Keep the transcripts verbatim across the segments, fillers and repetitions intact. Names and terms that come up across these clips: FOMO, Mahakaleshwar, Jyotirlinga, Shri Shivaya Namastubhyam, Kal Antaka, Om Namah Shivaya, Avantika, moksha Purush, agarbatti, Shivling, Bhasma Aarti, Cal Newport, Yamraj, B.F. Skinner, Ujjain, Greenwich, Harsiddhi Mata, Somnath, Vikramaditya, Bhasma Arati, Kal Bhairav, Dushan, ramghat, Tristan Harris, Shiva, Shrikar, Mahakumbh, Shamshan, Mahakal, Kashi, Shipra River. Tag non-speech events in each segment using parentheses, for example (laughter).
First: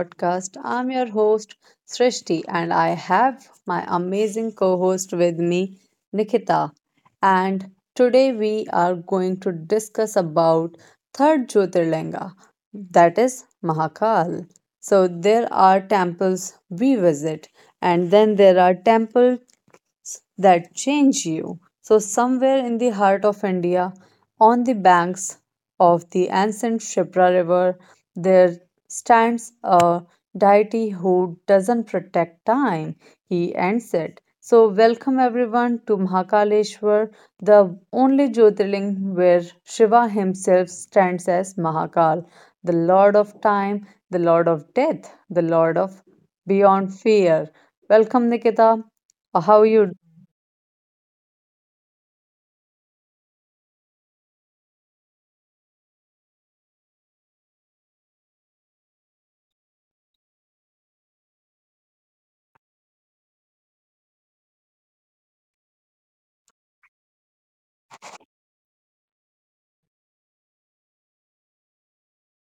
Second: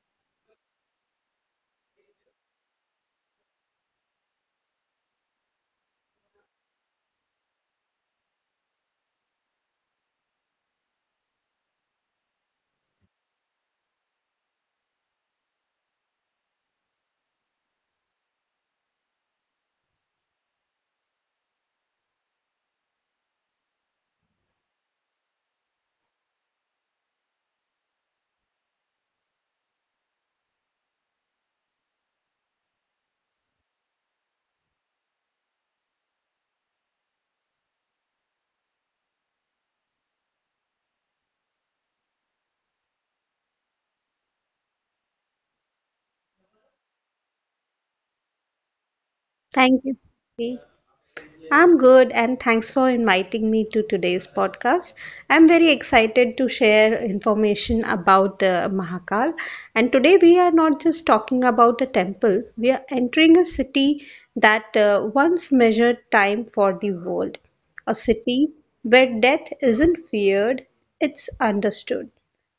podcast. I'm your host, Srishti, and I have my amazing co host with me, Nikita. And today we are going to discuss about third Jyotirlinga, that is Mahakal. So there are temples we visit, and then there are temples that change you. So, somewhere in the heart of India, on the banks of the ancient Shipra River, there stands a deity who doesn't protect time. He ends it. So, welcome everyone to Mahakaleshwar, the only Jyotirling where Shiva himself stands as Mahakal, the Lord of Time, the Lord of Death, the Lord of Beyond Fear. Welcome, Nikita. How are Thank you? you, Sri. I'm good and thanks for inviting me to today's podcast. I'm very excited to share information about the Mahakal. And today we are not just talking about a temple, we are entering a city that uh, once measured time for the world, a city where death isn't feared, it's understood,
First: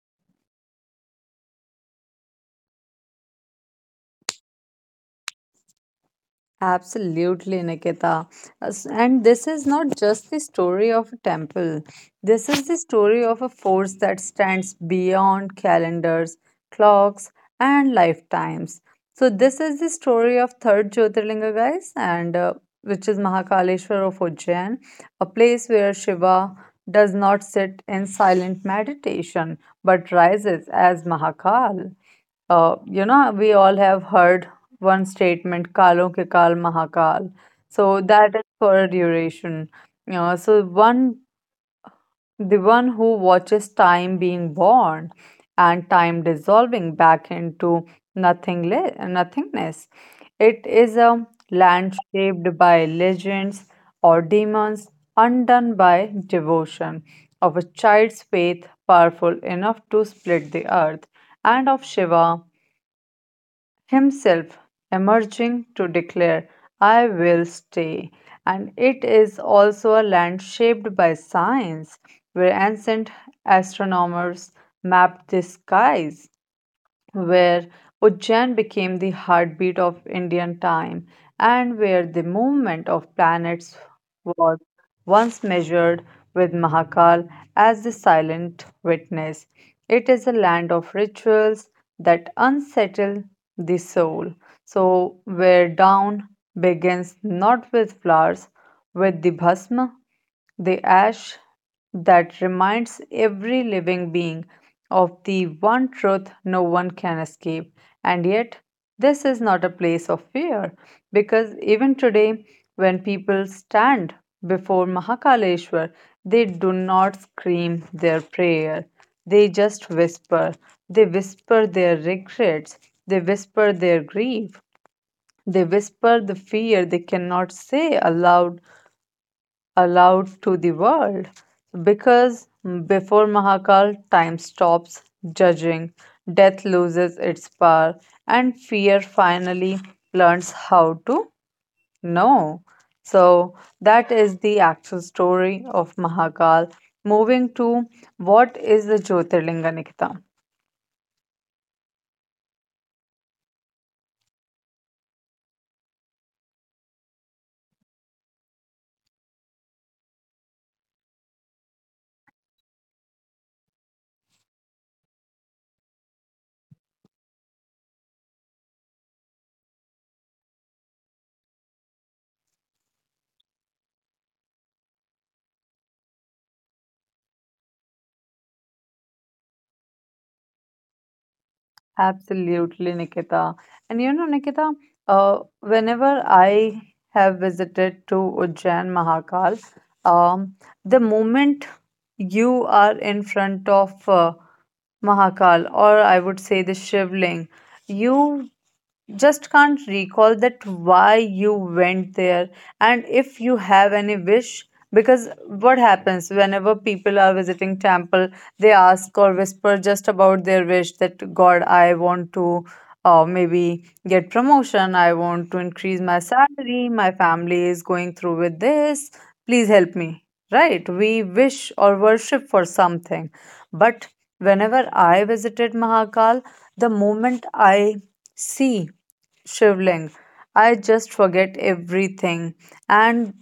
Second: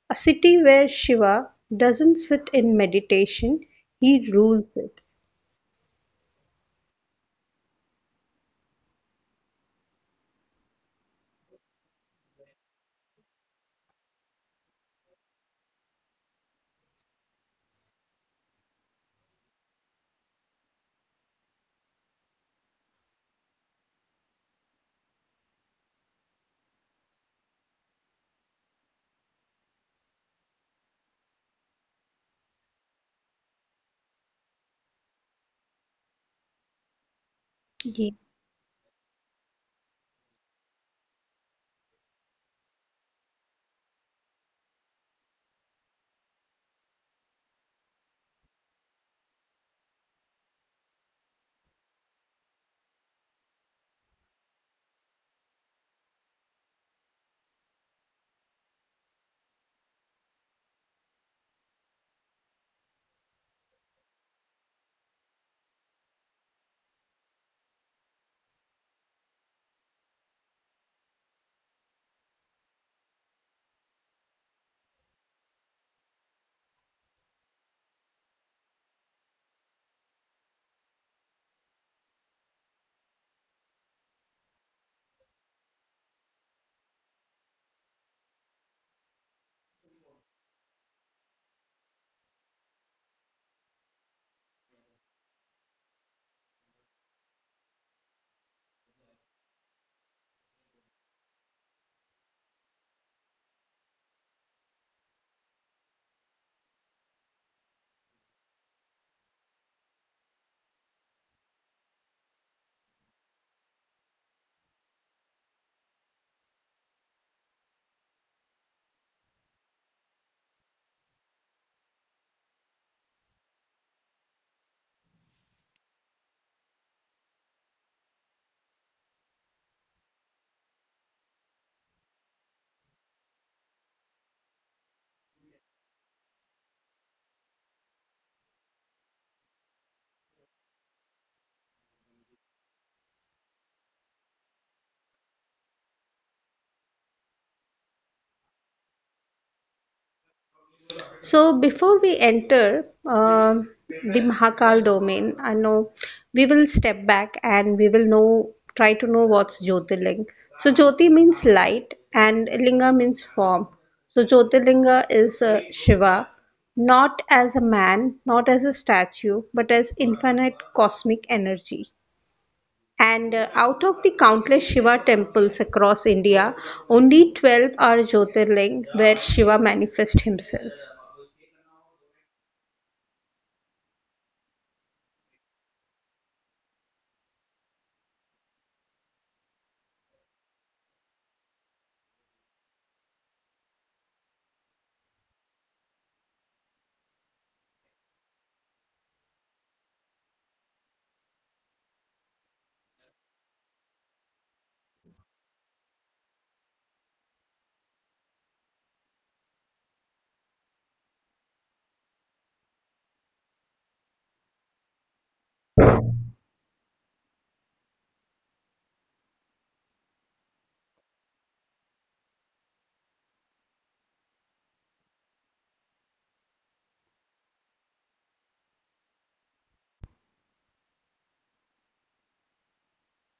a city where Shiva doesn't sit in meditation, he rules Absolutely, Nikita. As- And this is not just the story of a temple. This is the story of a force that stands beyond calendars, clocks, and lifetimes. So, this is the story of third Jyotirlinga, guys, and uh, which is Mahakaleshwar of Ujjain, a place where Shiva does not sit in silent meditation but rises as Mahakal. Uh, you know, we all have heard one statement, Kalon ke Kal Mahakal. So it. that is for a duration. Yeah, so one the one who watches time being born and time dissolving back into nothingle- nothingness. It is a land shaped by legends or demons, undone by devotion, of a child's faith powerful enough to split the earth, and of Shiva himself emerging to declare, I will stay. And it is also a land shaped by science, where ancient astronomers mapped the skies, where Ujjain became the heartbeat of Indian time, and where the movement of planets was once measured with Mahakal as the silent witness. It is a land of rituals that unsettle the soul. So, where dawn begins not with flowers, with the bhasma, the ash that reminds every living being of the one truth no one can escape. And yet, this is not a place of fear because even today, when people stand before Mahakaleshwar, they do not scream their prayer. They just whisper. They whisper their regrets. They whisper their grief. They whisper the fear they cannot say aloud aloud to the world, because before Mahakal, time stops judging, death loses its power, and fear finally learns how to know. So, that is the actual story of Mahakal. Moving to what is the Jyotirlinga, Nikita? So before we enter um the Mahakal domain, I know we will step back and we will know try to know what's Jyotirling. So Jyoti means light and Linga means form. So Jyotirlinga is uh, Shiva, not as a man, not as a statue, but as infinite cosmic energy. And uh, out of the countless Shiva temples across India, only twelve are Jyotirling where Shiva manifests himself. Absolutely, Nikita. And you know, Nikita, uh, whenever I have visited to Ujjain Mahakal, um, the moment you are in front of uh, Mahakal, or I would say the Shivling, you just can't recall that why you went there and if you have any wish, because what happens whenever people are visiting temple, they ask or whisper just about their wish that God, I want to uh, maybe get promotion, I want to increase my salary, my family is going through with this, please help me. Right? We wish or worship for something. But whenever I visited Mahakal, the moment I see Shivling, I just forget everything. And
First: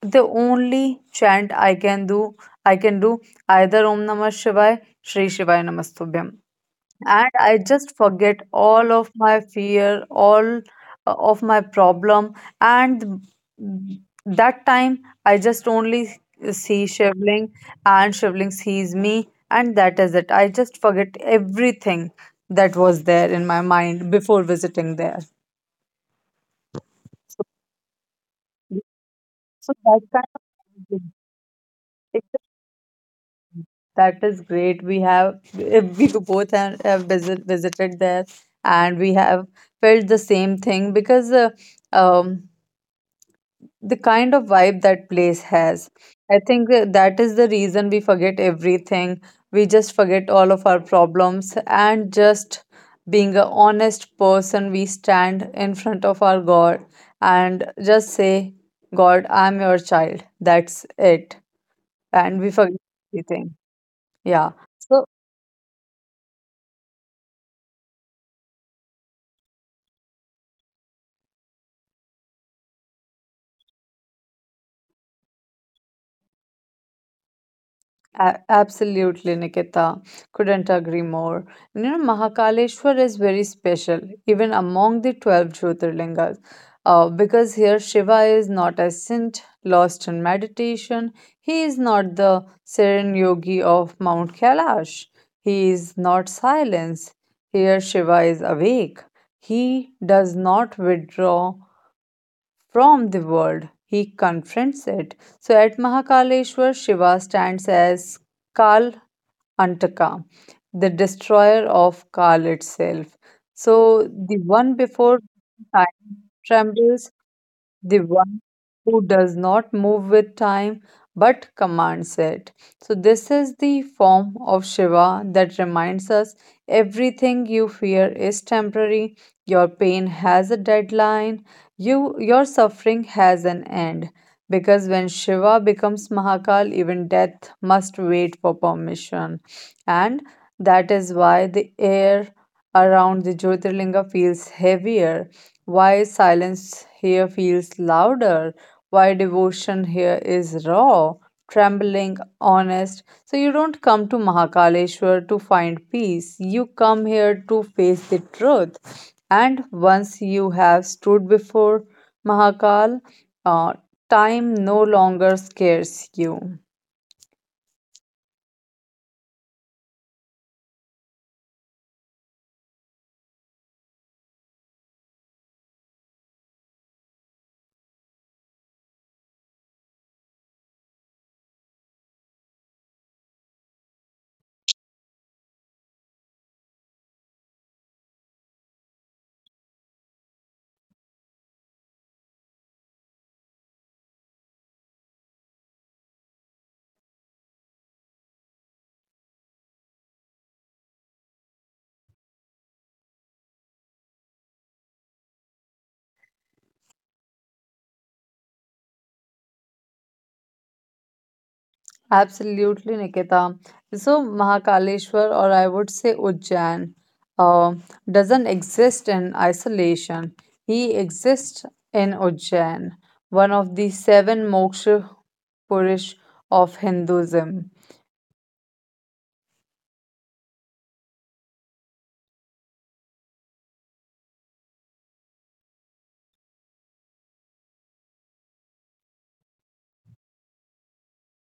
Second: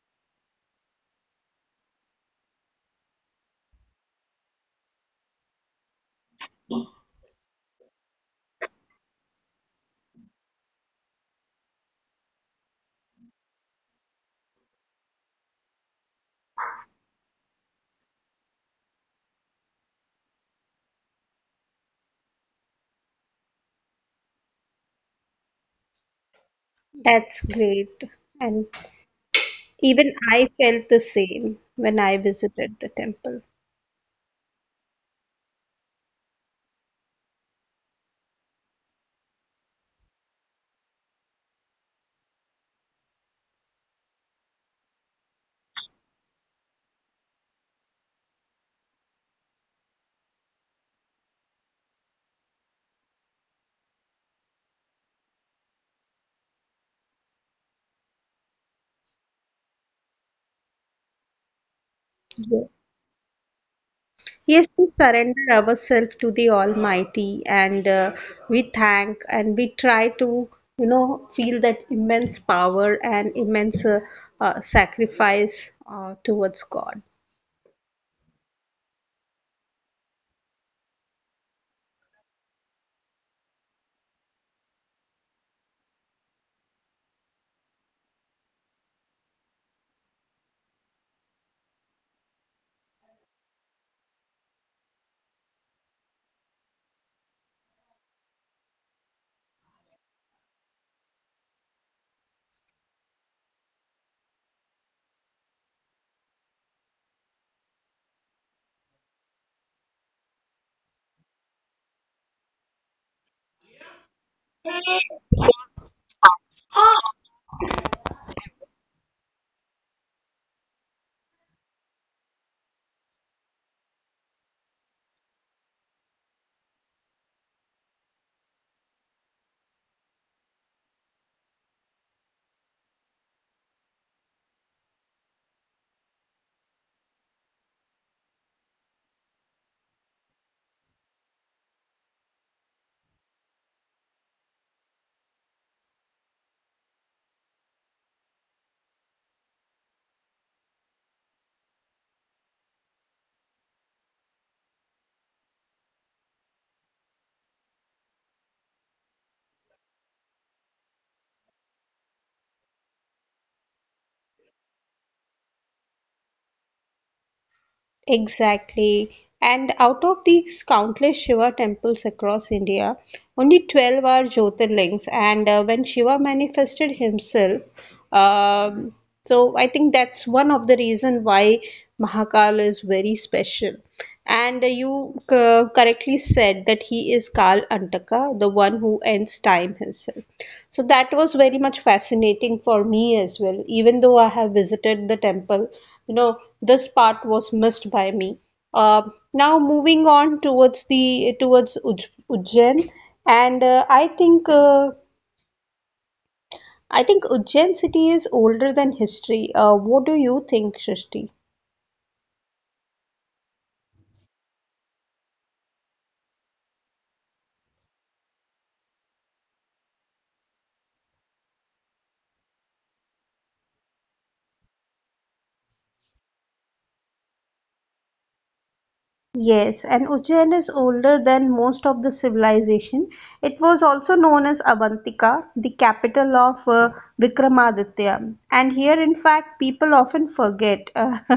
the only chant I can do I can do either Om Namah Shivaya, Shri Shivaya Namastubhyam. And I just forget all of my fear, all uh, of my problem. And that time, I just only see Shivling and Shivling sees me. And that is it. I just forget everything that was there in my mind before visiting there. That's great. And So that even I felt the kind same when I of visited the temple. That is great. We have (laughs) we both have, have visit, visited there, and we have felt the same thing because uh, um, the kind of vibe that place has. I think that that is the reason we forget everything. We just forget all of our problems and just being a honest person. We stand in front of our God and just say, "God, I'm your child." That's it, and we Ye- forget everything. Yeah. Yes, we So surrender ourselves to the Almighty and uh, we thank and we try to, you know, feel that immense power and immense uh, uh, sacrifice uh, towards God. A- absolutely, Nikita. Couldn't agree more. You know, Mahakaleshwar is very special, even among the twelve Jyotirlingas, uh, because here Shiva is not a saint lost in meditation. He is not the serene yogi of Mount Kailash. He is not silence. Here Shiva is awake. He does not withdraw from the world. He confronts it. So at Mahakaleshwar, Shiva stands as Kal Antaka, the destroyer of Kal itself. So the one before time trembles, the one who does not move with time but commands it. So, this is the form of Shiva that reminds us everything you fear is temporary, your pain has a deadline, you, your suffering has an end. Because when Shiva becomes Mahakal, even death must wait for permission. And that is why the air around the Jyotirlinga feels heavier, why silence here feels louder? Why devotion here is raw, trembling, honest? So you don't come to Mahakaleshwar to find peace. You come here to face the truth. And once you have stood before Mahakal, uh, time no longer scares you. Exactly. And out of these countless Shiva temples across India, only twelve are Jyotirlings. And uh, when Shiva manifested himself, um, so I think that's one of the reason why Mahakal is very special. And uh, you c- correctly said that he is Kal Antaka, the one who ends time himself. So that was very much fascinating for me as well. Even though I have visited the temple, you know, this part was missed by me. Uh, now moving on towards the towards Uj- Ujjain, and uh, I think uh, I think Ujjain city is older than history. Uh, what do you think, Shrishti? Absolutely, Nikita. So, Mahakaleshwar, or I would say Ujjain, uh, doesn't exist in isolation. He exists in Ujjain, one of the seven moksha Purush of Hinduism. Yes, and Ujjain is older than most of the civilization. It was also known as Avantika, the capital of uh, Vikramaditya. And here, in fact, people often forget uh, (laughs)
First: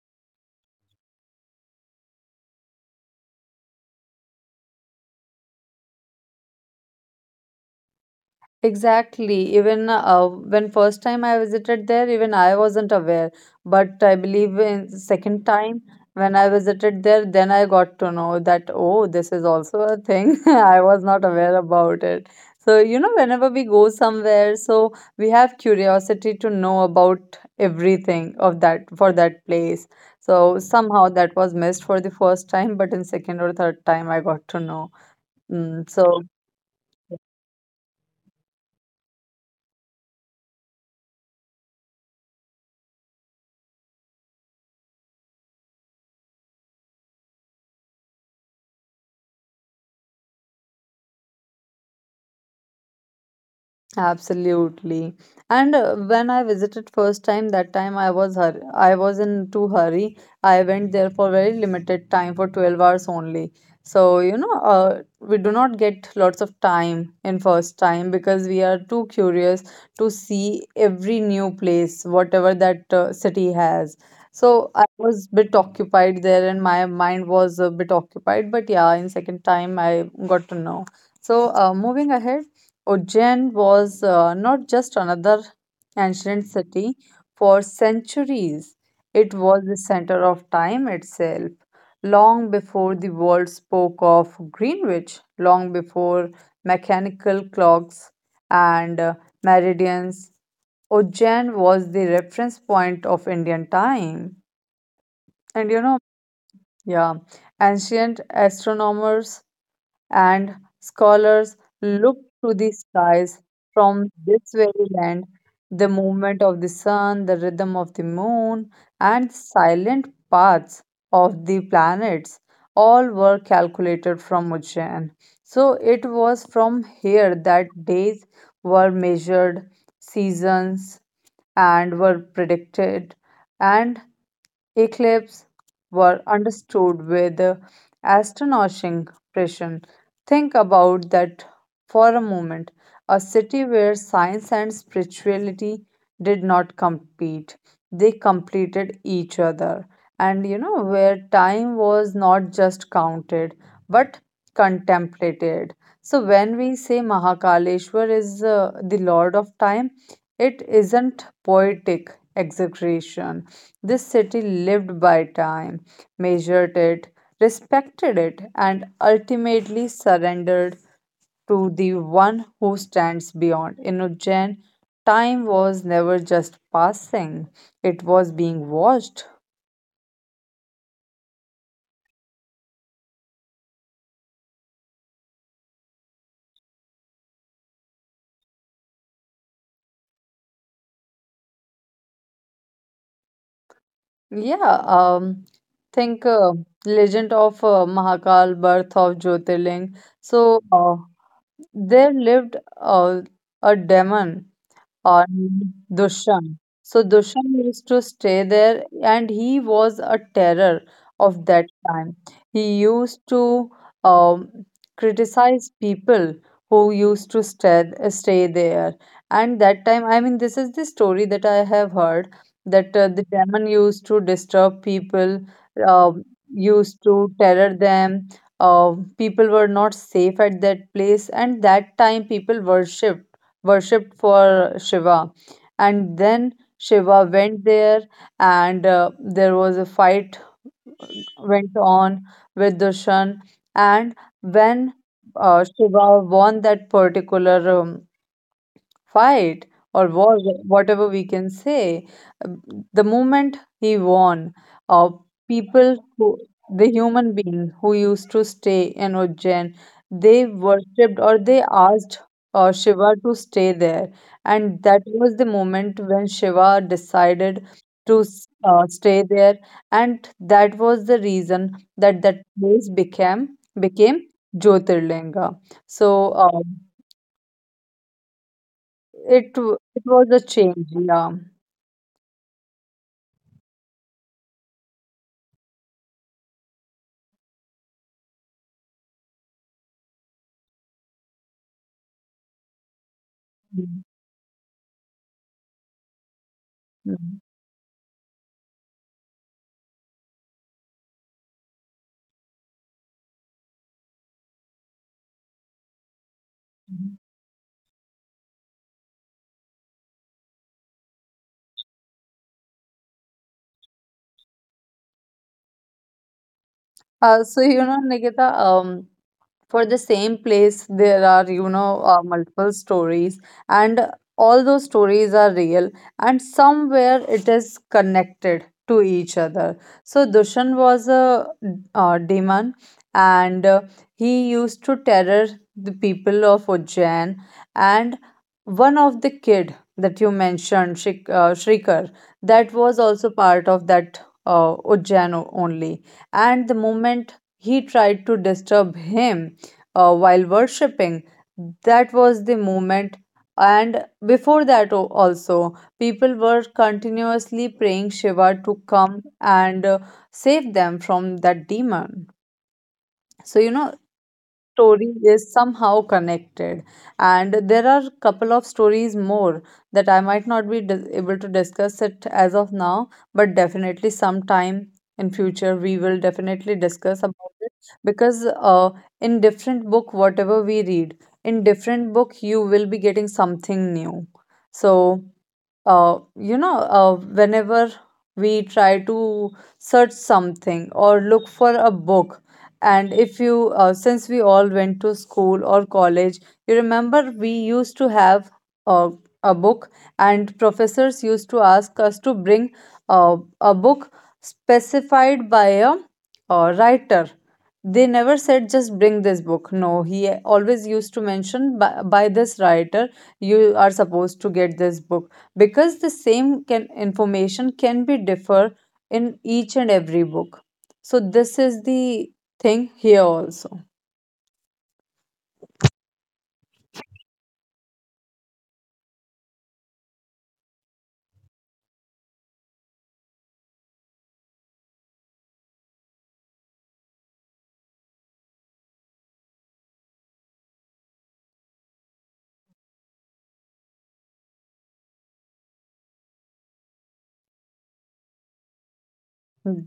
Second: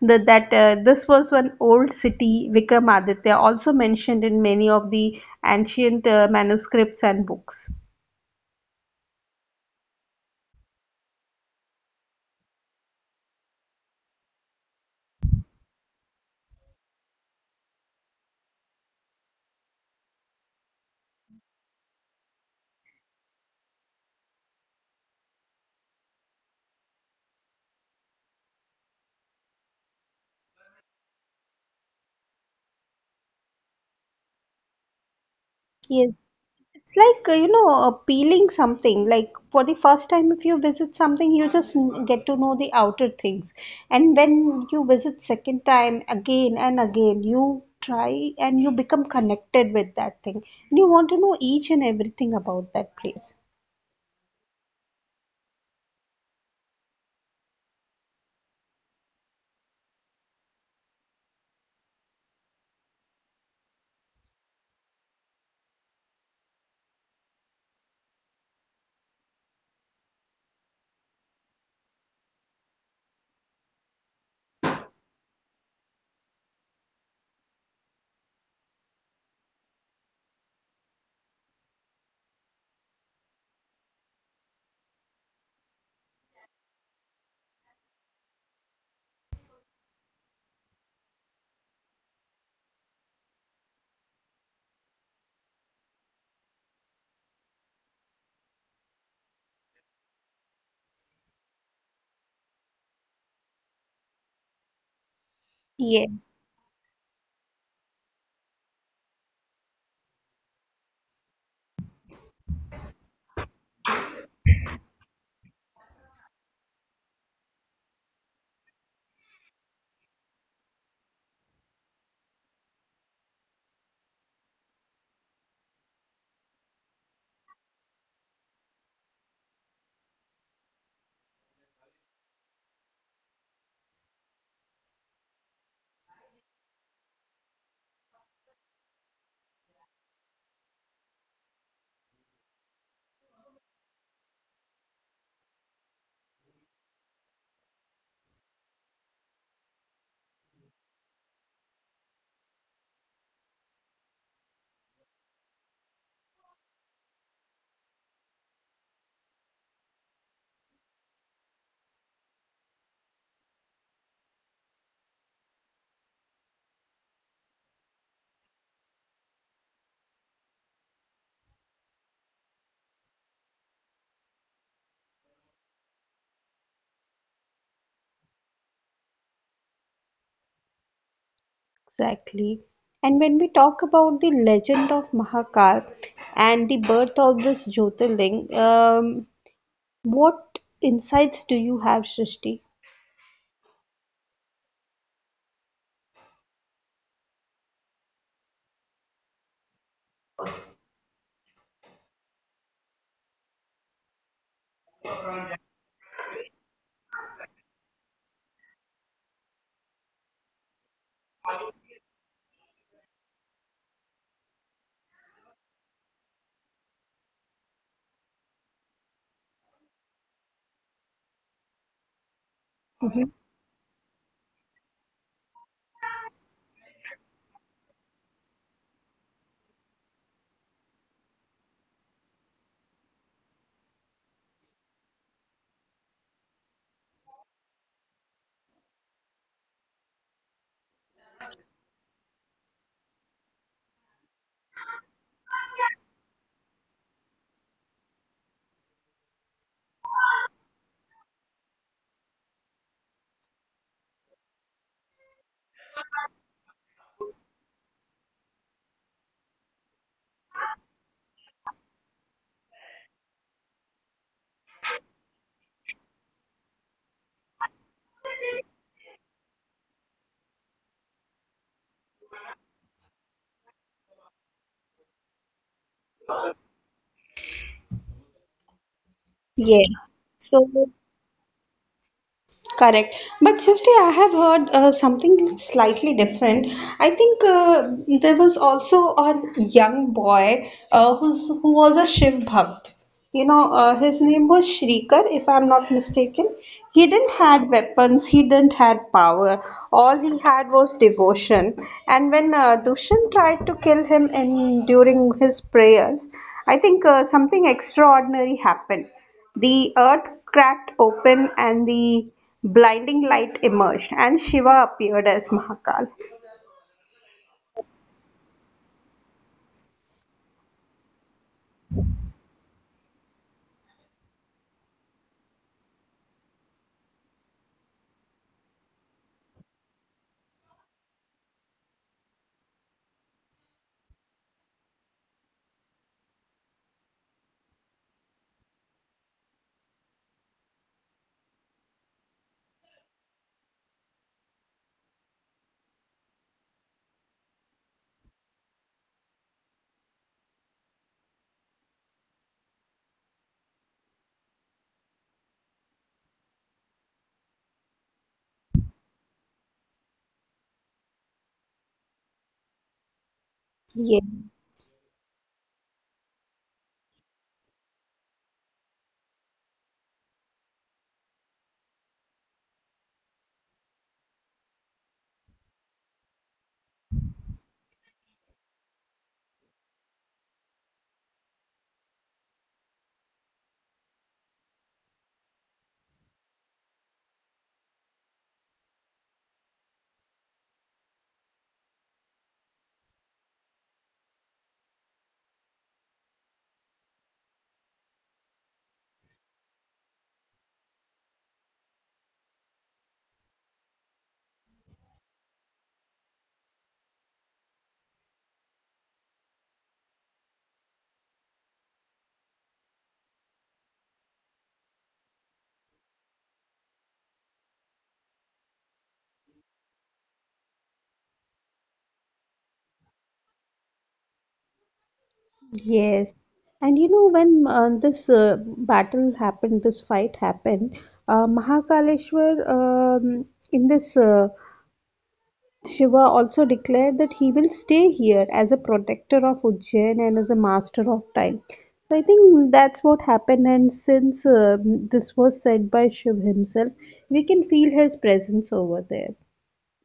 that, that uh, this was one old city, Vikramaditya, also mentioned in many of the ancient uh, manuscripts and books. Exactly. Even uh, when first time I visited there, even I wasn't aware. But I believe in second time when I visited there, then I got to know that oh, this is also a thing. (laughs) I was not aware about it. So you know, whenever we go somewhere, so we have curiosity to know about everything of that for that place. So somehow that was missed for the first time, but in second or third time I got to know. Mm, Yes. so It's like, uh, you know, uh, peeling something. Like for the first time, if you visit something, you just n- get to know the outer things. And when you visit second time, again and again, you try and you become connected with that thing. And you want to know each and everything about that place. absolutely. And uh, when I visited first time, that time I was hur- I was in too hurry. I went there for very limited time for twelve hours only. So, you know, uh, we do not get lots of time in first time because we are too curious to see every new place, whatever that uh, city has. So I was bit occupied there and my mind was a bit occupied. But yeah, in second time I got to know. So uh, moving ahead, Ujjain was uh, not just another ancient city. For centuries, it was the center of time itself. Long before the world spoke of Greenwich, long before mechanical clocks and uh, meridians, Ujjain was the reference point of Indian time. And you Yeah, know, yeah, ancient astronomers and scholars look to the skies from this very land. The movement of the sun, the rhythm of the moon, and silent paths of the planets all were calculated from Ujjain. So it was from here that days were measured, seasons and were predicted, and Eclipses were understood with astonishing precision. Think about that for a moment. A city where science and spirituality did not compete, they completed each other. And you know, where time was not just counted but contemplated. So when we say Mahakaleshwar is uh, the Lord of Time, it isn't poetic exaggeration. This city lived by time, measured it, respected it, and ultimately surrendered to the one who stands beyond. In Ujjain, time was never just passing, it was being watched. exactly. And when we talk about the legend of Mahakal and the birth of this Jyotirling, um, what insights do you have, Srishti? Yeah, um, think uh, legend of uh, Mahakal, birth of Jyotirling. So uh, there lived uh, a demon on Dushan. So Dushan used to stay there, and he was a terror of that time. He used to um, criticize people who used to stay stay there. And that time, I mean, this is the story that I have heard that uh, Hmm. the demon used to disturb people, um, used to terror them. Uh, People were not safe at that place, and that time people worshipped worshipped for Shiva. And then Shiva went there, and uh, there was a fight went on with Dushan. And when uh, Shiva won that particular um, fight or war, whatever we can say. Um, The moment he won, uh, people, who, the human beings who used to stay in Ujjain, they worshipped or they asked uh, Shiva to stay there. And that was the moment when Shiva decided to s- uh, stay there. And that was the reason that that place became became Jyotirlinga. So, uh, it w Yes. it was a So, change, yeah. correct. But Srishti, I have heard uh, something slightly different. I think uh, There was also a young boy uh, who's, who was a Shiv Bhakt. You know, uh, Mhm, his name was Shrikar, if I'm not mistaken. He didn't mhm, had weapons, he didn't had power. All he had was devotion. And when uh, Dushan tried to kill him in during his prayers, I think uh, mhm. something extraordinary happened. The earth cracked open and the blinding light emerged, and Shiva appeared as Mahakal. Uh, so you know, Nikita, um, for the same place there are you know uh, multiple stories and all those stories are real and somewhere it is connected to each other. So dushan was a uh, demon and uh, he used to terror the people of ujjain, and one of the kid that you mentioned Shik- uh, shrikar, that was also part of that uh, ujjain o- only, and the moment he tried to disturb him uh, while worshipping. That was the moment. And before that, o- also, people were continuously praying Shiva to come and uh, save them from that demon. So, you know, Yes, story is somehow connected, and there are couple of stories more that I might not be dis- able to discuss it as of now, but definitely sometime in future we will definitely discuss about it. Because uh, in different book whatever we read, in different book you will be getting something new. So uh, you know, uh, whenever we try to search something or look for a book, and if you, uh, since we all went to school or college, you remember we used to have uh, a book, and professors used to ask us to bring uh, a book specified by a uh, writer. They never said just bring this book. No, he always used to mention by, by this writer, you are supposed to get this book because the same can, information can be differ in each and every book. So this is the thing here also. yes. And you know, when uh, this uh, battle happened, this fight happened, uh, Mahakaleshwar um, in this uh, Shiva also declared that he will stay here as a protector of Ujjain and as a master of time. So I think that's what happened, and since uh, this was said by Shiv himself, we can feel his presence over there.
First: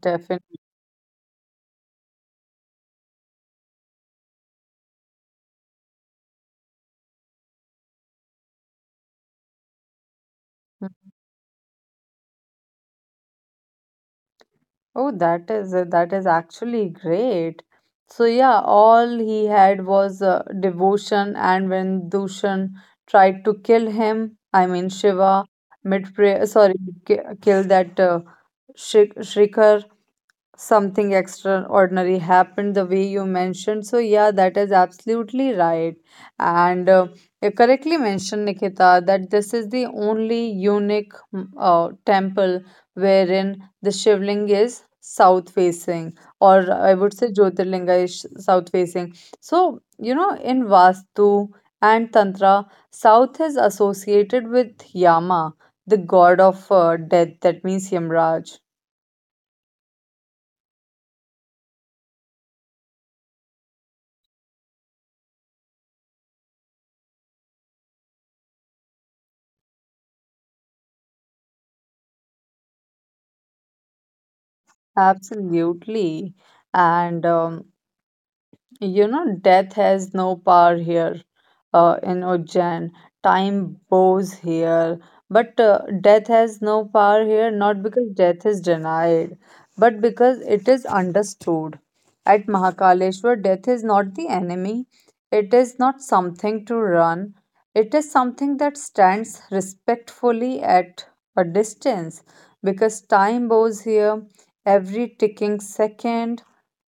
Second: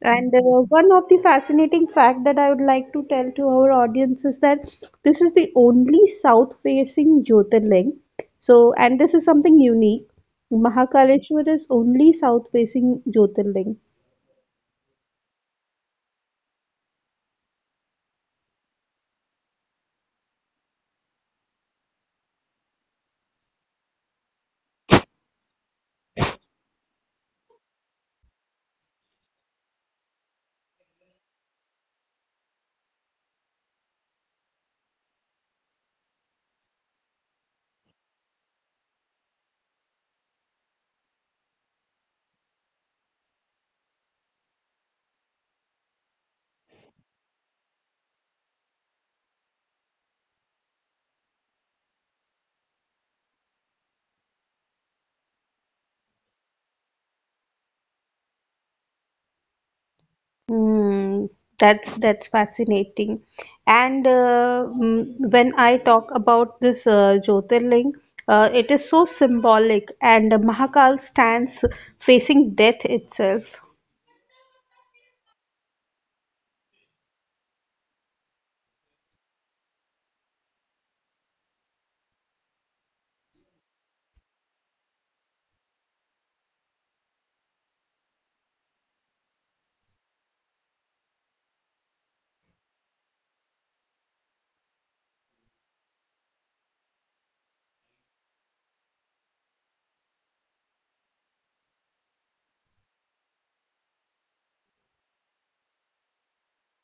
And uh, one of the fascinating fact that I would like to tell to our audience is that this is the only south-facing Jyotirling. So, and this is something unique. Mahakaleshwar is only south-facing Jyotirling. Oh, that is that is actually great. So yeah, all he had was uh, devotion, and when Dushan tried to kill him, I mean Shiva, mid sorry, ki- kill that uh, Shri- Shrikar, something extraordinary happened the way you mentioned. So yeah, that is absolutely right. And uh, you correctly mentioned, Nikita, that this is the only unique mm, uh, temple wherein the shivling is south facing, or I would say jyotirlinga is south facing. So you know, in vastu and tantra, south is associated with Yama, the god of uh, death, that means Yamraj. Hmm, that's that's fascinating. And uh, mm, when I talk about this uh, Jyotirling, uh, it is so symbolic, and Mahakal stands facing death itself. Absolutely. And um, you know, death has no power here uh, in Ujjain. Time bows here. But uh, death has no power here, not because death is denied, but because it is understood. At Mahakaleshwar, death is not the enemy, it is not something to run, it is something that stands respectfully at a distance, because time bows here. Every ticking second,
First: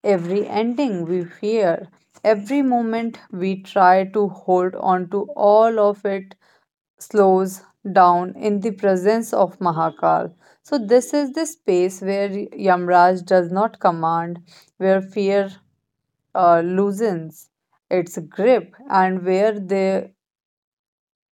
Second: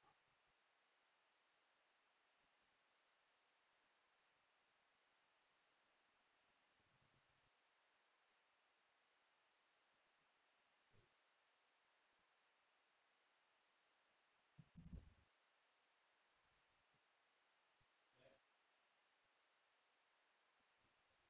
every ending we fear, every moment we try to hold on to, all of it slows down in the presence of Mahakal. So, this is the space where Yamraj does not command, where fear uh, loosens its grip, and where the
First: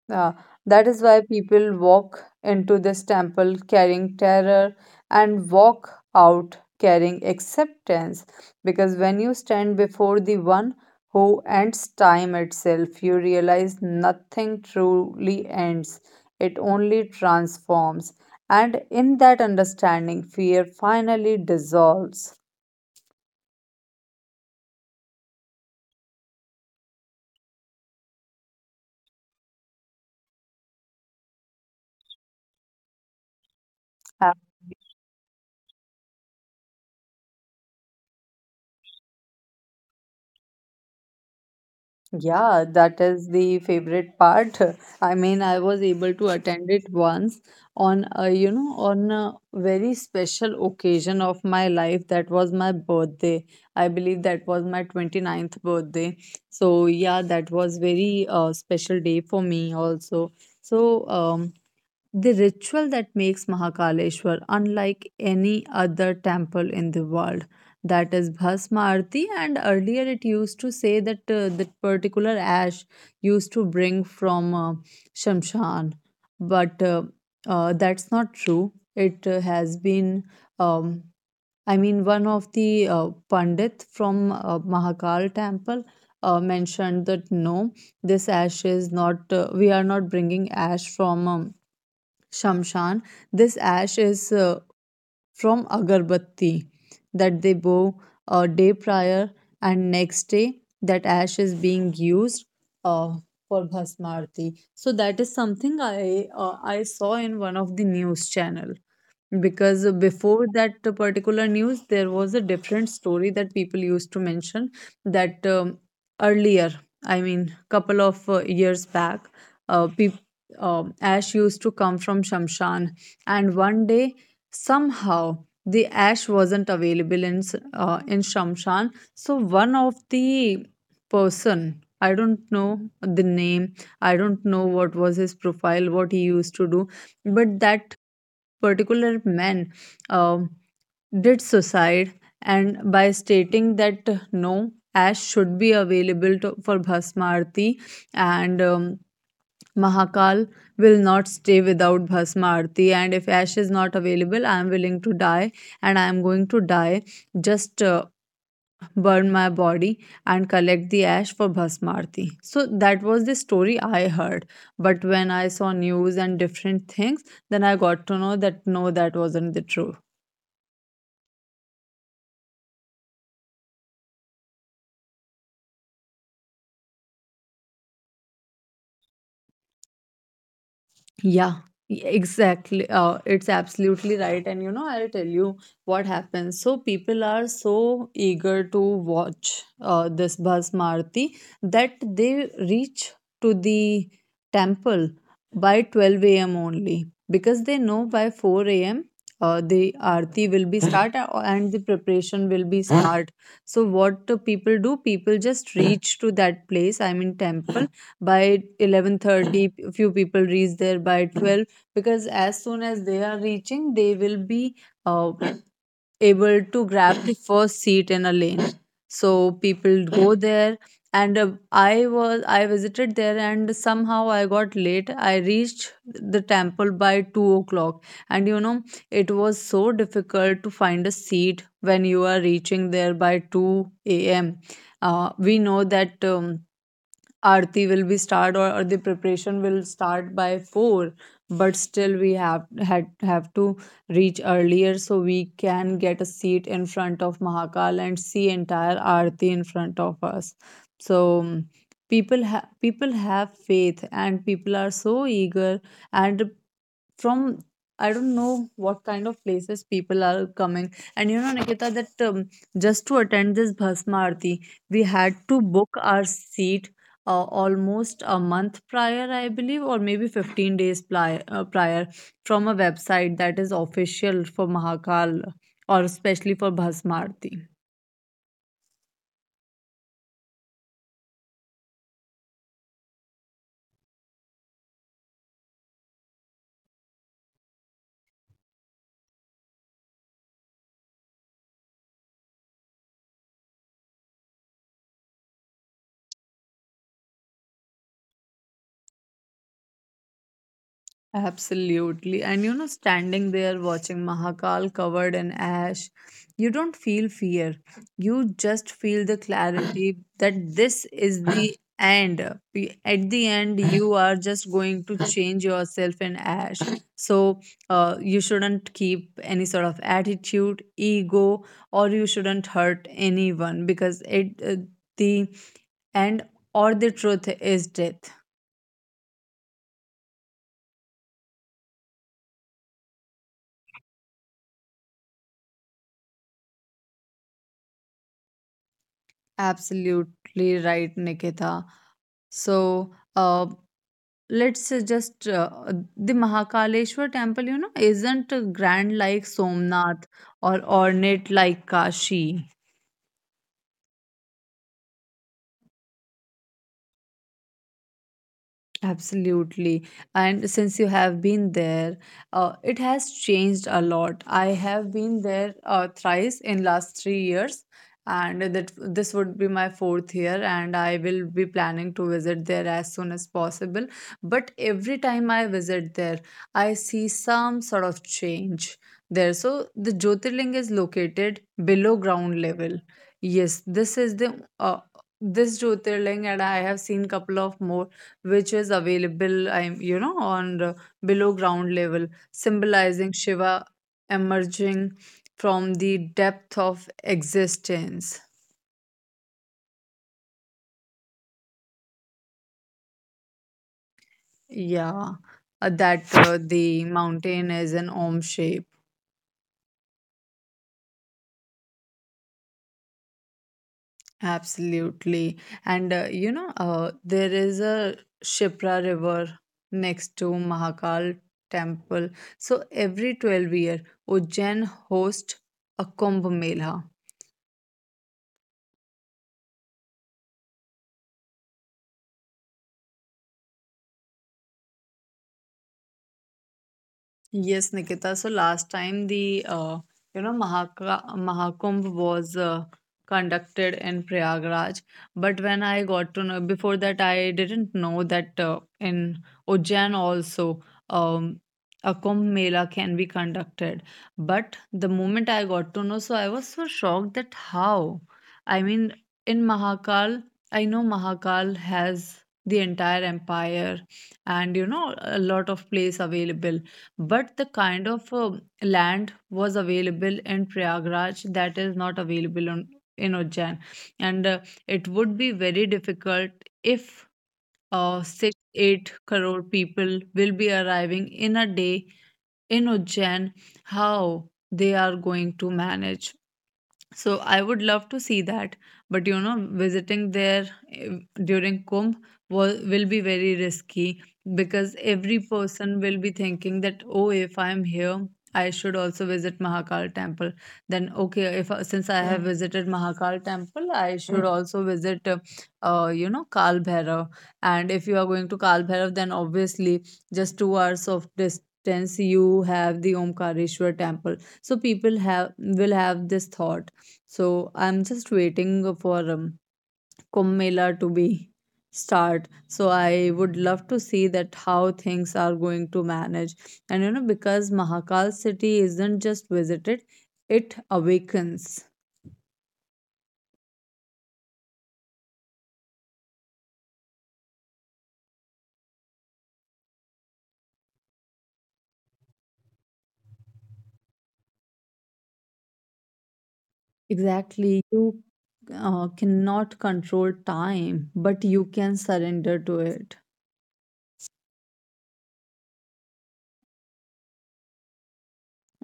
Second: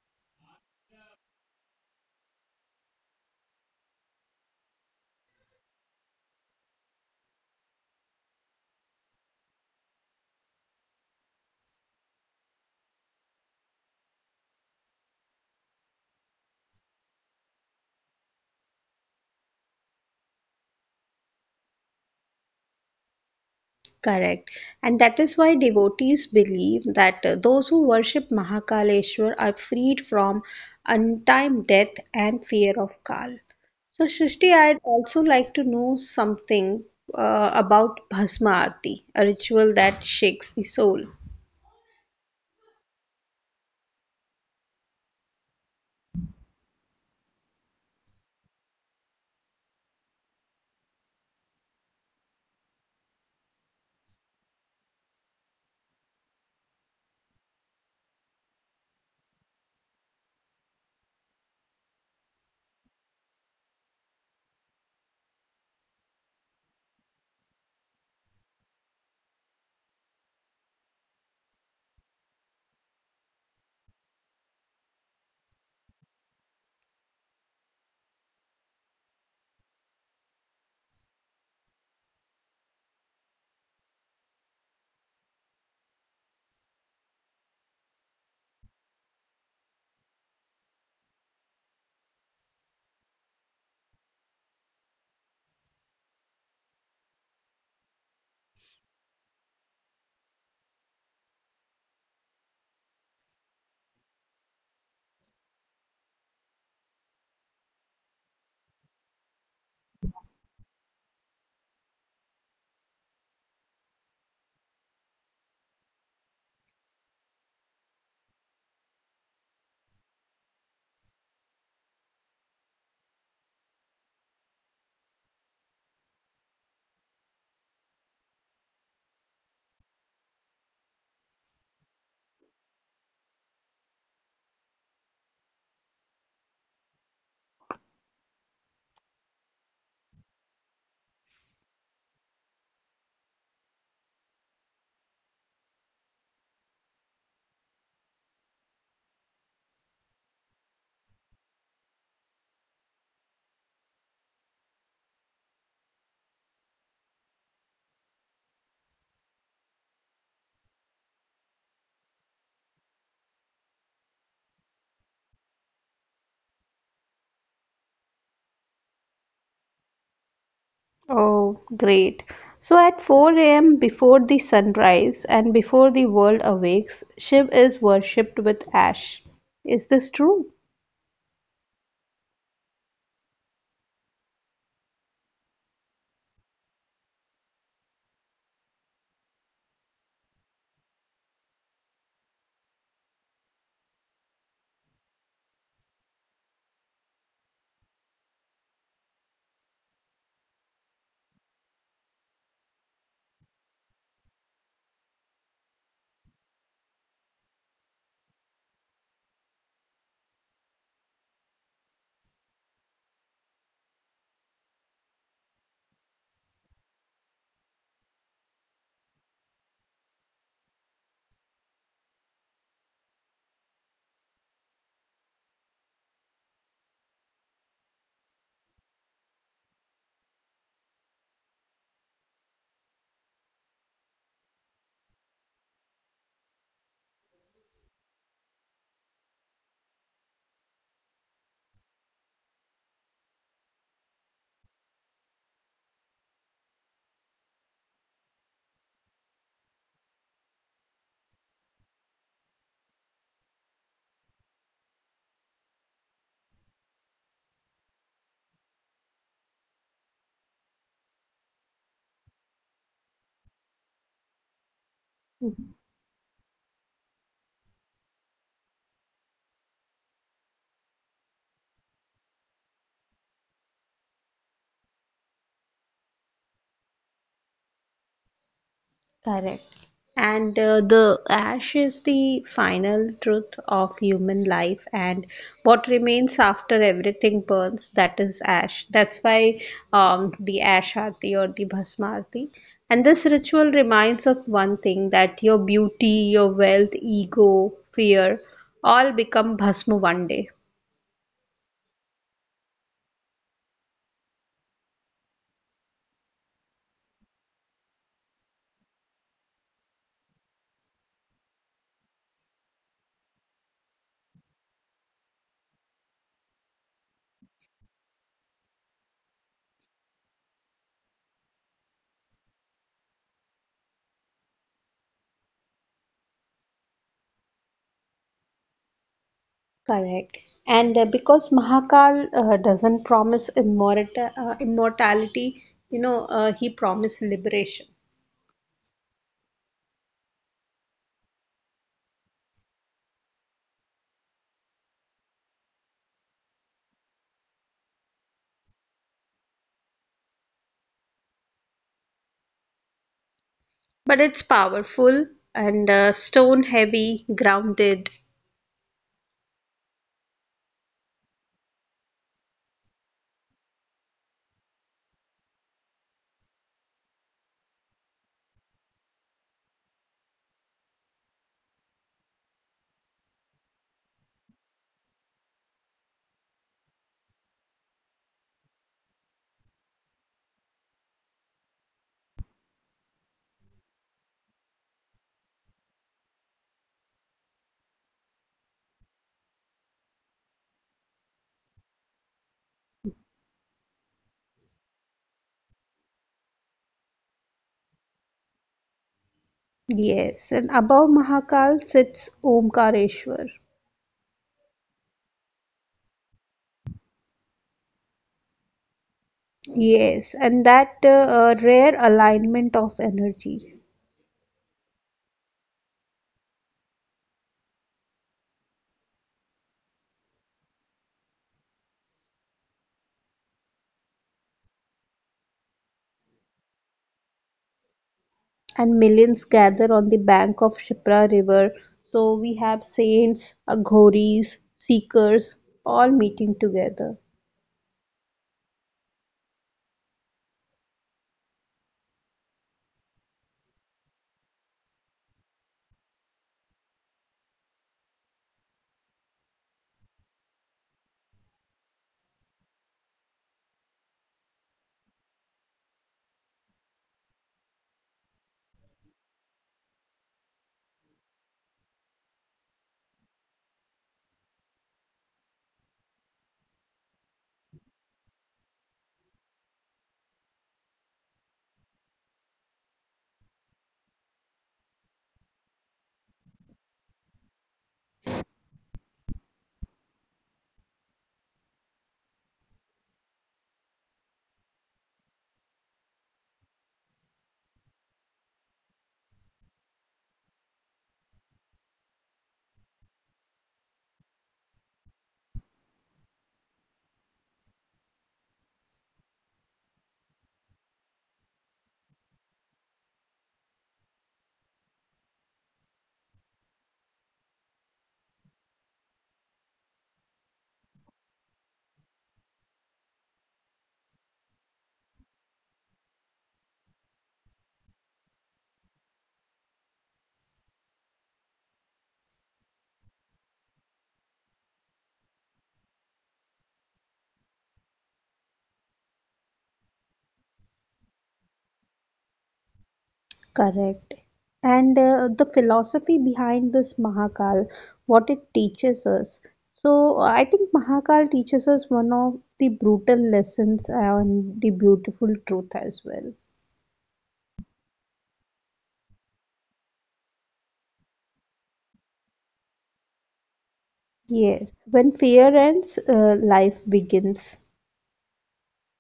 uh, that is why people walk into this temple carrying terror and walk out carrying acceptance. Because when you stand before the one who ends time itself, you realize nothing truly ends, it only transforms. And in that understanding, fear finally dissolves. Correct. And that is why devotees believe that uh, those who worship Mahakaleshwar are freed from untimely death and fear of Kal. So, Srishti, I'd also like to know something uh, about Bhasma Aarti, a ritual that shakes the soul. Yeah, that is the favorite part. (laughs) I mean, I was able to attend it once on a, you know, on a very special occasion of my life. That was my birthday. I believe that was my twenty ninth birthday. So yeah, that was very uh, special day for me also. So um the ritual that makes Mahakaleshwar unlike any other temple in the world. That is Bhasma Arati, and earlier it used to say that uh, that particular ash used to bring from uh, Shamshan, but uh, uh, that's not true. It uh, has been, um, I mean, one of the uh, Pandit from uh, Mahakal temple uh, mentioned that no, this ash is not, uh, we are not bringing ash from. Um, Shamshan. This ash is uh, from agarbatti that they bow a day prior, and next day that ash is being used uh, for bhasmarti. So that is something I uh, I saw in one of the news channel. Because before that particular news, there was a different story that people used to mention that um, earlier, I mean, couple of uh, years back, uh, peop um ash used to come from Shamshan, and one day somehow the ash wasn't available in s- uh, in Shamshan. So one of the person, I don't know the name, I don't know what was his profile, what he used to do, but that particular man um did suicide, and by stating that uh, no ash should be available to, for bhasma arati. And um, Mahakal will not stay without Bhasma Arati, and if ash is not available, I am willing to die and I am going to die, just uh, burn my body and collect the ash for bhasmarti. So that was the story I heard, but when I saw news and different things, then I got to know that no, that wasn't the truth. Oh, great. So at four a m, before the sunrise and before the world awakes, Shiv is worshipped with ash. Is this true? Yeah, e- exactly. Uh, it's absolutely right. And you know, I'll tell you what happens. So people are so eager to watch uh, this bus Marti that they reach to the temple by twelve a m only, because they know by four a m. Uh, the arti will be start (laughs) a- and the preparation will be start. So what do people do? People just reach to that place, I mean temple, by eleven thirty p- few people reach there by twelve, because as soon as they are reaching, they will be uh, able to grab the (laughs) first seat in a lane. So people go there, and uh, I was, I visited there and somehow I got late. I reached the temple by two o'clock, and you know, it was so difficult to find a seat when you are reaching there by two a.m. uh, we know that um, Aarti will be start, or, or the preparation will start by four, but still we have had have to reach earlier so we can get a seat in front of Mahakal and see entire Aarti in front of us. So um, people ha- people have faith and people are so eager, and from, I don't know what kind of places people are coming. And you know, Nikita, that um, just to attend this Bhasma Aarti, we had to book our seat uh, almost a month prior, I believe, or maybe fifteen days pli- uh, prior from a website that is official for Mahakal, or especially for Bhasmarti. Correct. And uh, the ash is the final truth of human life, and what remains after everything burns, that is ash. That's why um, the ash arti or the bhasma arti. And this ritual reminds of one thing that your beauty, your wealth, ego, fear all become bhasma one day. Absolutely. And you know, standing there watching Mahakal covered in ash, you don't feel fear. You just feel the clarity that this is the end. Be- At the end, you are just going to change yourself in ash. So, uh, you shouldn't keep any sort of attitude, ego, or you shouldn't hurt anyone, because it, uh, the end or the truth is death. Correct. And uh, because Mahakal uh, doesn't promise immorta- uh, immortality, you know, uh, he promised liberation. Absolutely right, Nikita. So uh, let's uh, just uh, the Mahakaleshwar temple, you know, isn't grand like Somnath or ornate like Kashi. But it's powerful and uh, stone heavy, grounded. Absolutely. And since you have been there, uh, it has changed a lot. I have been there uh, thrice in last three years, and that this would be my fourth year, and I will be planning to visit there as soon as possible. But every time I visit there, I see some sort of change there. So the Jyotirling is located below ground level. Yes, this is the uh, this Jyotirling, and I have seen couple of more which is available, I'm you know, on the below ground level, symbolizing Shiva emerging from the depth of existence. Yes, and above Mahakal sits Omkareshwar. Yeah, uh, that uh, the mountain is an Om shape. Yes, and that uh, uh, rare alignment of energy. Absolutely. And uh, you know, uh, there is a Shipra River next to Mahakal temple. So every twelve year, Ujjain hosts a Kumbh Mela. And millions gather on the bank of Shipra River. So we have saints, aghoris, seekers, all meeting together. Yes, Nikita. So last time the uh, you know, Mahaka, Mahakumbh was uh, conducted in Prayagraj, but when I got to know before that, I didn't know that uh, in Ujjain also um, a Kumbh Mela can be conducted. But the moment I got to know, so I was so shocked that how? I mean, in Mahakal, I know Mahakal has the entire empire, and you know, a lot of place available, but the kind of uh, land was available in Prayagraj, that is not available on, in Ujjain. And uh, it would be very difficult if uh, six eight crore people will be arriving in a day in Ujjain, how they are going to manage. So I would love to see that, but you know, visiting there eh, during Kumbh will, will be very risky, because every person will be thinking that, oh, if I'm here, I should also visit Mahakal temple. Then, okay, if I- since I have Mm, visited Mahakal temple, I should mm, also visit, uh, uh, you know, Kal Bhairav. And if you are going to Kal Bhairav, then obviously just two hours of distance you have the Omkareshwar temple. So people have will have this thought. So I'm just waiting for um, Kumbh Mela to be start. So I would love to see that how things are going to manage. And you know, because Mahakal city isn't just visited, it awakens. Correct. And uh, the philosophy behind this Mahakal, what it teaches us. So I think Mahakal teaches us one of the brutal lessons and the beautiful truth as well. Exactly. You uh, cannot control time, but you can surrender to it. Yes. When fear ends, uh, life begins.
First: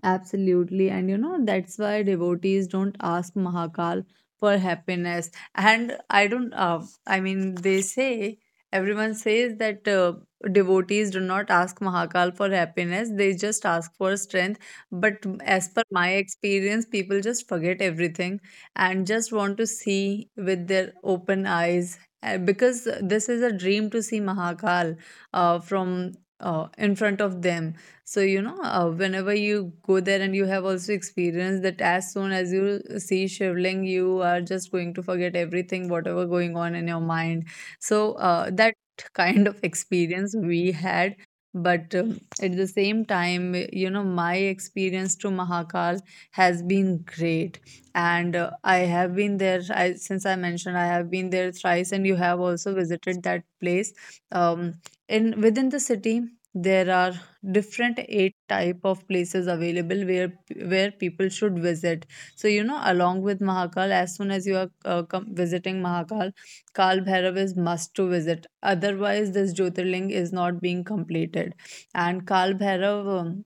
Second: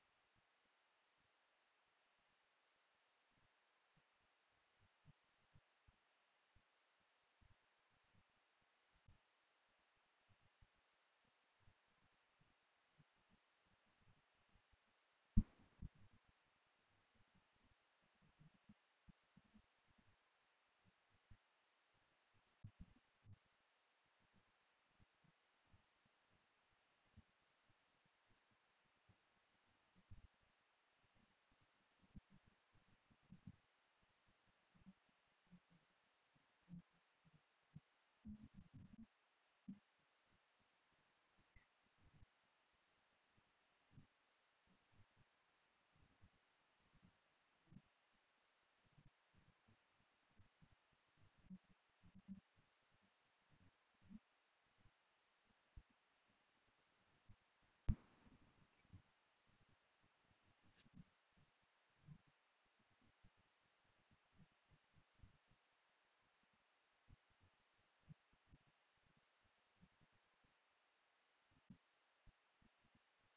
Absolutely. And you know, that's why devotees don't ask Mahakal for happiness. And I don't, uh, I mean, they say, everyone says that uh, devotees do not ask Mahakal for happiness, they just ask for strength. But as per my experience, people just forget everything and just want to see with their open eyes. Uh, Because this is a dream to see Mahakal uh, from uh, in front of them. So, you know, uh, whenever you go there, and you have also experienced that, as soon as you see shivling, you are just going to forget everything, whatever going on in your mind. So, uh, that (laughs) kind of experience we had. But um, at the same time, you know, my experience to Mahakal has been great. And uh, I have been there, I, since I mentioned, I have been there thrice, and you have also visited that place. Um, in within the city, there are different eight type of places available where where people should visit. So you know, along with Mahakal, as soon as you are uh, come visiting Mahakal, Kal Bhairav is must to visit, otherwise this jyotirling is not being completed. And Kal Bhairav um,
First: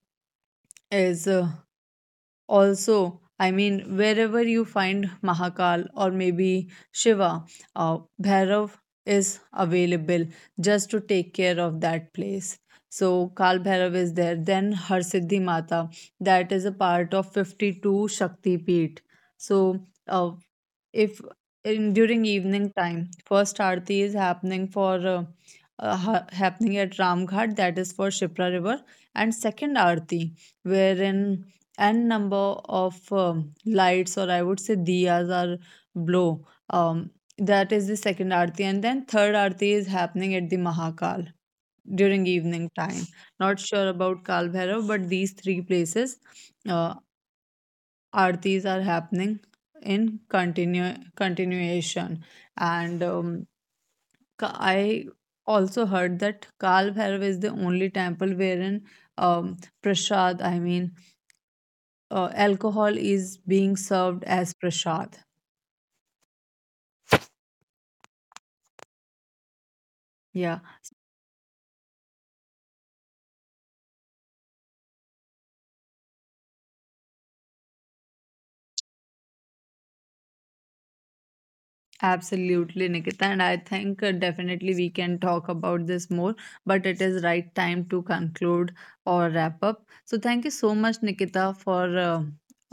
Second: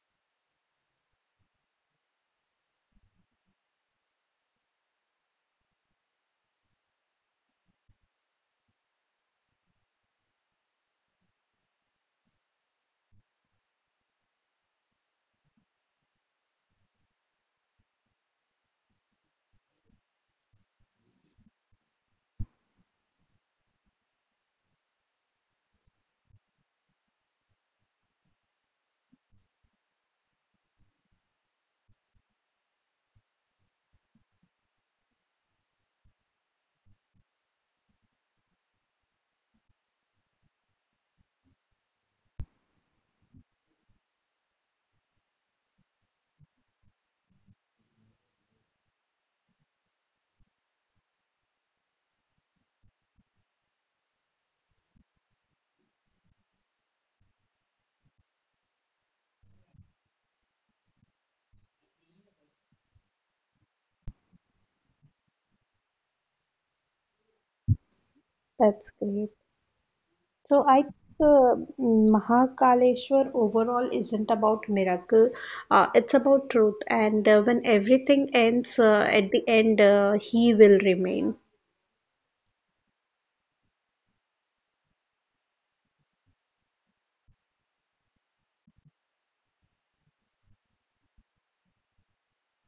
is uh, also, I mean, wherever you find Mahakal or maybe Shiva, uh, Bhairav is available just to take care of that place. So, Kal Bhairav is there. Then Harsiddhi Mata, that is a part of fifty two Shakti Peeth. So, uh, if in during evening time, first aarti is happening for uh, uh, ha- happening at Ramghat, that is for Shipra River, and second aarti wherein n number of um, lights, or I would say diyas, are blow, um, that is the second aarti, and then third aarti is happening at the Mahakal during evening time. Not sure about Kal Bhairav, but these three places uh, aartis are happening in continue continuation. And um, Ka- I also heard that Kal Bhairav is the only temple wherein um, prasad I mean uh, alcohol is being served as prasad. That's great. Yeah. So I think uh, Mahakaleshwar overall isn't about miracle. Uh, it's about truth. And uh, when everything ends, uh, at the end, uh, he will remain. Absolutely, Nikita. And I think uh, definitely we can talk about this more, but it is right time to conclude or wrap up. So, thank you so much, Nikita, for uh,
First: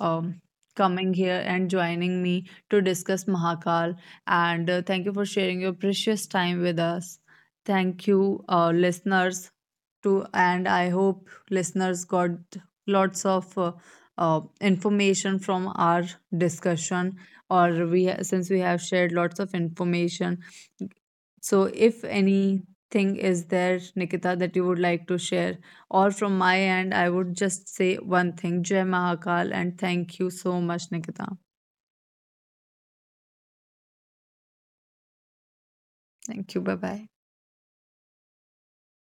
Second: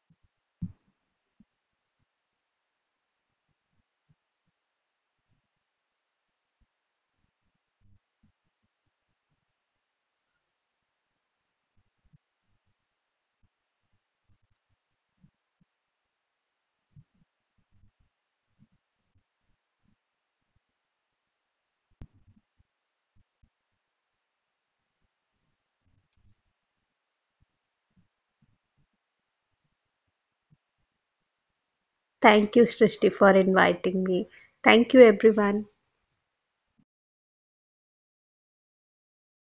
um, coming here and joining me to discuss Mahakal. And uh, thank you for sharing your precious time with us. Thank you, uh, listeners, too. And I hope listeners got lots of uh, uh, information from our discussion, or we ha- since we have shared lots of information. So if anything is there, Nikita, that you would like to share, or from my end, I would just say one thing, Jai Mahakal, and thank you so much, Nikita. Thank you, Srishti, for inviting me. Thank you, everyone. Thank you. Bye bye.